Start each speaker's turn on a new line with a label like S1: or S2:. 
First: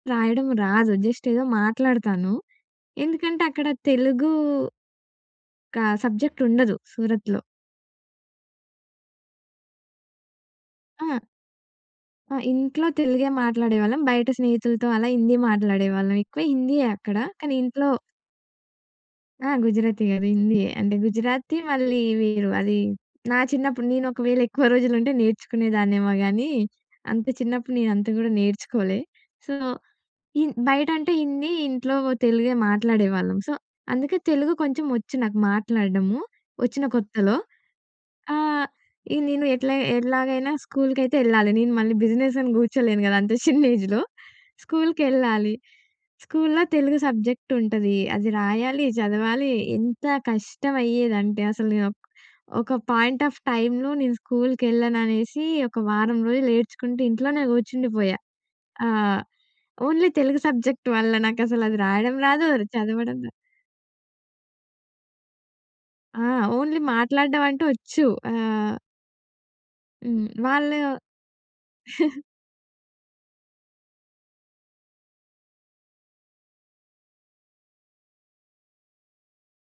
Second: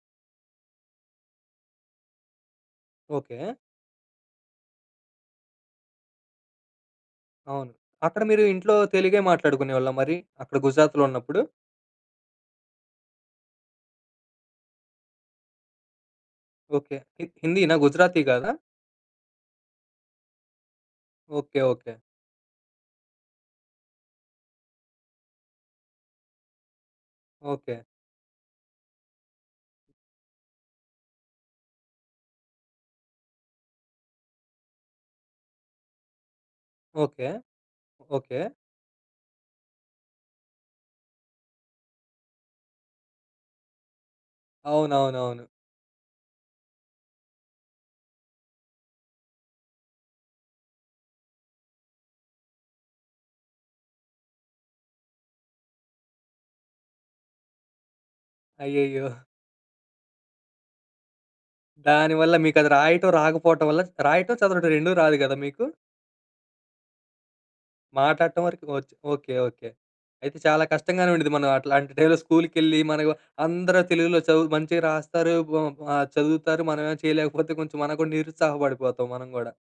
S1: రాయడం రాదు. జస్ట్ ఏదో మాట్లాడతాను. ఎందుకంటే,
S2: ఓకే.
S1: అక్కడ తెలుగు ఒక సబ్జెక్ట్ ఉండదు సూరత్‌లో.
S2: అవును. అక్కడ మీరు ఇంట్లో తెలుగే మాట్లాడుకునేవాళ్ళా మరి? అక్కడ గుజరాత్‌లో
S1: ఆ!
S2: ఉన్నప్పుడు?
S1: ఆ! ఇంట్లో తెలుగే మాట్లాడేవాళ్ళం. బయట స్నేహితులతో అలా హిందీ మాట్లాడేవాళ్ళం. ఎక్కువ హిందీయే
S2: ఓకే.
S1: అక్కడ.
S2: హి
S1: కానీ
S2: హిందీ‌నా?
S1: ఇంట్లో
S2: గుజరాతీ కాదా?
S1: ఆ! గుజరాతీ కాదు. హిందీయే. అంటే గుజరాతీ
S2: ఓకే. ఓకే.
S1: మళ్ళీ వీరు అది నా చిన్నప్పుడు, నేను ఒకవేళ ఎక్కువ రోజులు ఉంటే నేర్చుకునేదాన్నేమో గానీ, అంత చిన్నప్పుడు
S2: ఓకే.
S1: నేను అంత గూడా నేర్చుకోలే. సో, హిన్ బయట అంటే హిందీ, ఇంట్లో వో తెలుగే మాట్లాడేవాళ్ళం. సో, అందుకే తెలుగు కొంచెం వచ్చు, నాకు మాట్లాడడము, వచ్చిన
S2: ఓకే.
S1: కొత్తలో.
S2: ఓకే.
S1: ఆహ్, ఇది నేను ఎట్లా ఎట్లాగైనా స్కూల్‌కయితే యెళ్ళాలి నేను. మళ్ళీ బిజినెసని కూర్చోలేను కదా! అంత చిన్న ఏజ్‌లో
S2: అవునవునవును.
S1: స్కూల్‌కెళ్ళాలి. స్కూల్‌లో తెలుగు సబ్జెక్ట్ ఉంటది. అది రాయాలి, చదవాలీ, ఎంత కష్టం అయ్యేదంటే అసలు నేను ఒక్ ఒక పాయింట్ ఆఫ్ టైమ్‌లో‌ నేను స్కూల్‌కెళ్ళననేసి ఒక వారం రోజులు ఏడ్చుకుంటూ ఇంట్లోనే కూర్చుండిపోయా!
S2: అయ్యయ్యో!
S1: ఆహ్, ఓన్లీ తెలుగు సబ్జెక్ట్ వల్ల నాకసల అది రాయడం
S2: దాని వల్ల
S1: రాదు, అది
S2: మీకది రాయటం
S1: చదవడం రాదు.
S2: రాకపోటం వల్ల రాయటం, చదవడం 2 రాదు కదా మీకు?
S1: ఆ! ఓన్లీ మాట్లాడడం అంటూ వచ్చు.
S2: మాట్లాడటం వరకు
S1: ఆహ్
S2: వచ్చు. ఓకే. ఓకే.
S1: హ్మ్.
S2: అయితే చాలా
S1: వాళ్ళు
S2: కష్టంగానే ఉండుద్ది. మనం అట్లాంటి టైమ్‌లో స్కూల్‌కెళ్ళి మరేమో అందరూ తెలుగులో చదువు మంచిగా రాస్తారు. ఓమ్ ఆహ్, చదువుతారు. మనమేమొ చేయలేకపోతే కొంచెం మనకు కూడా నిరుత్సాహ పడిపోతాం మనం గూడా!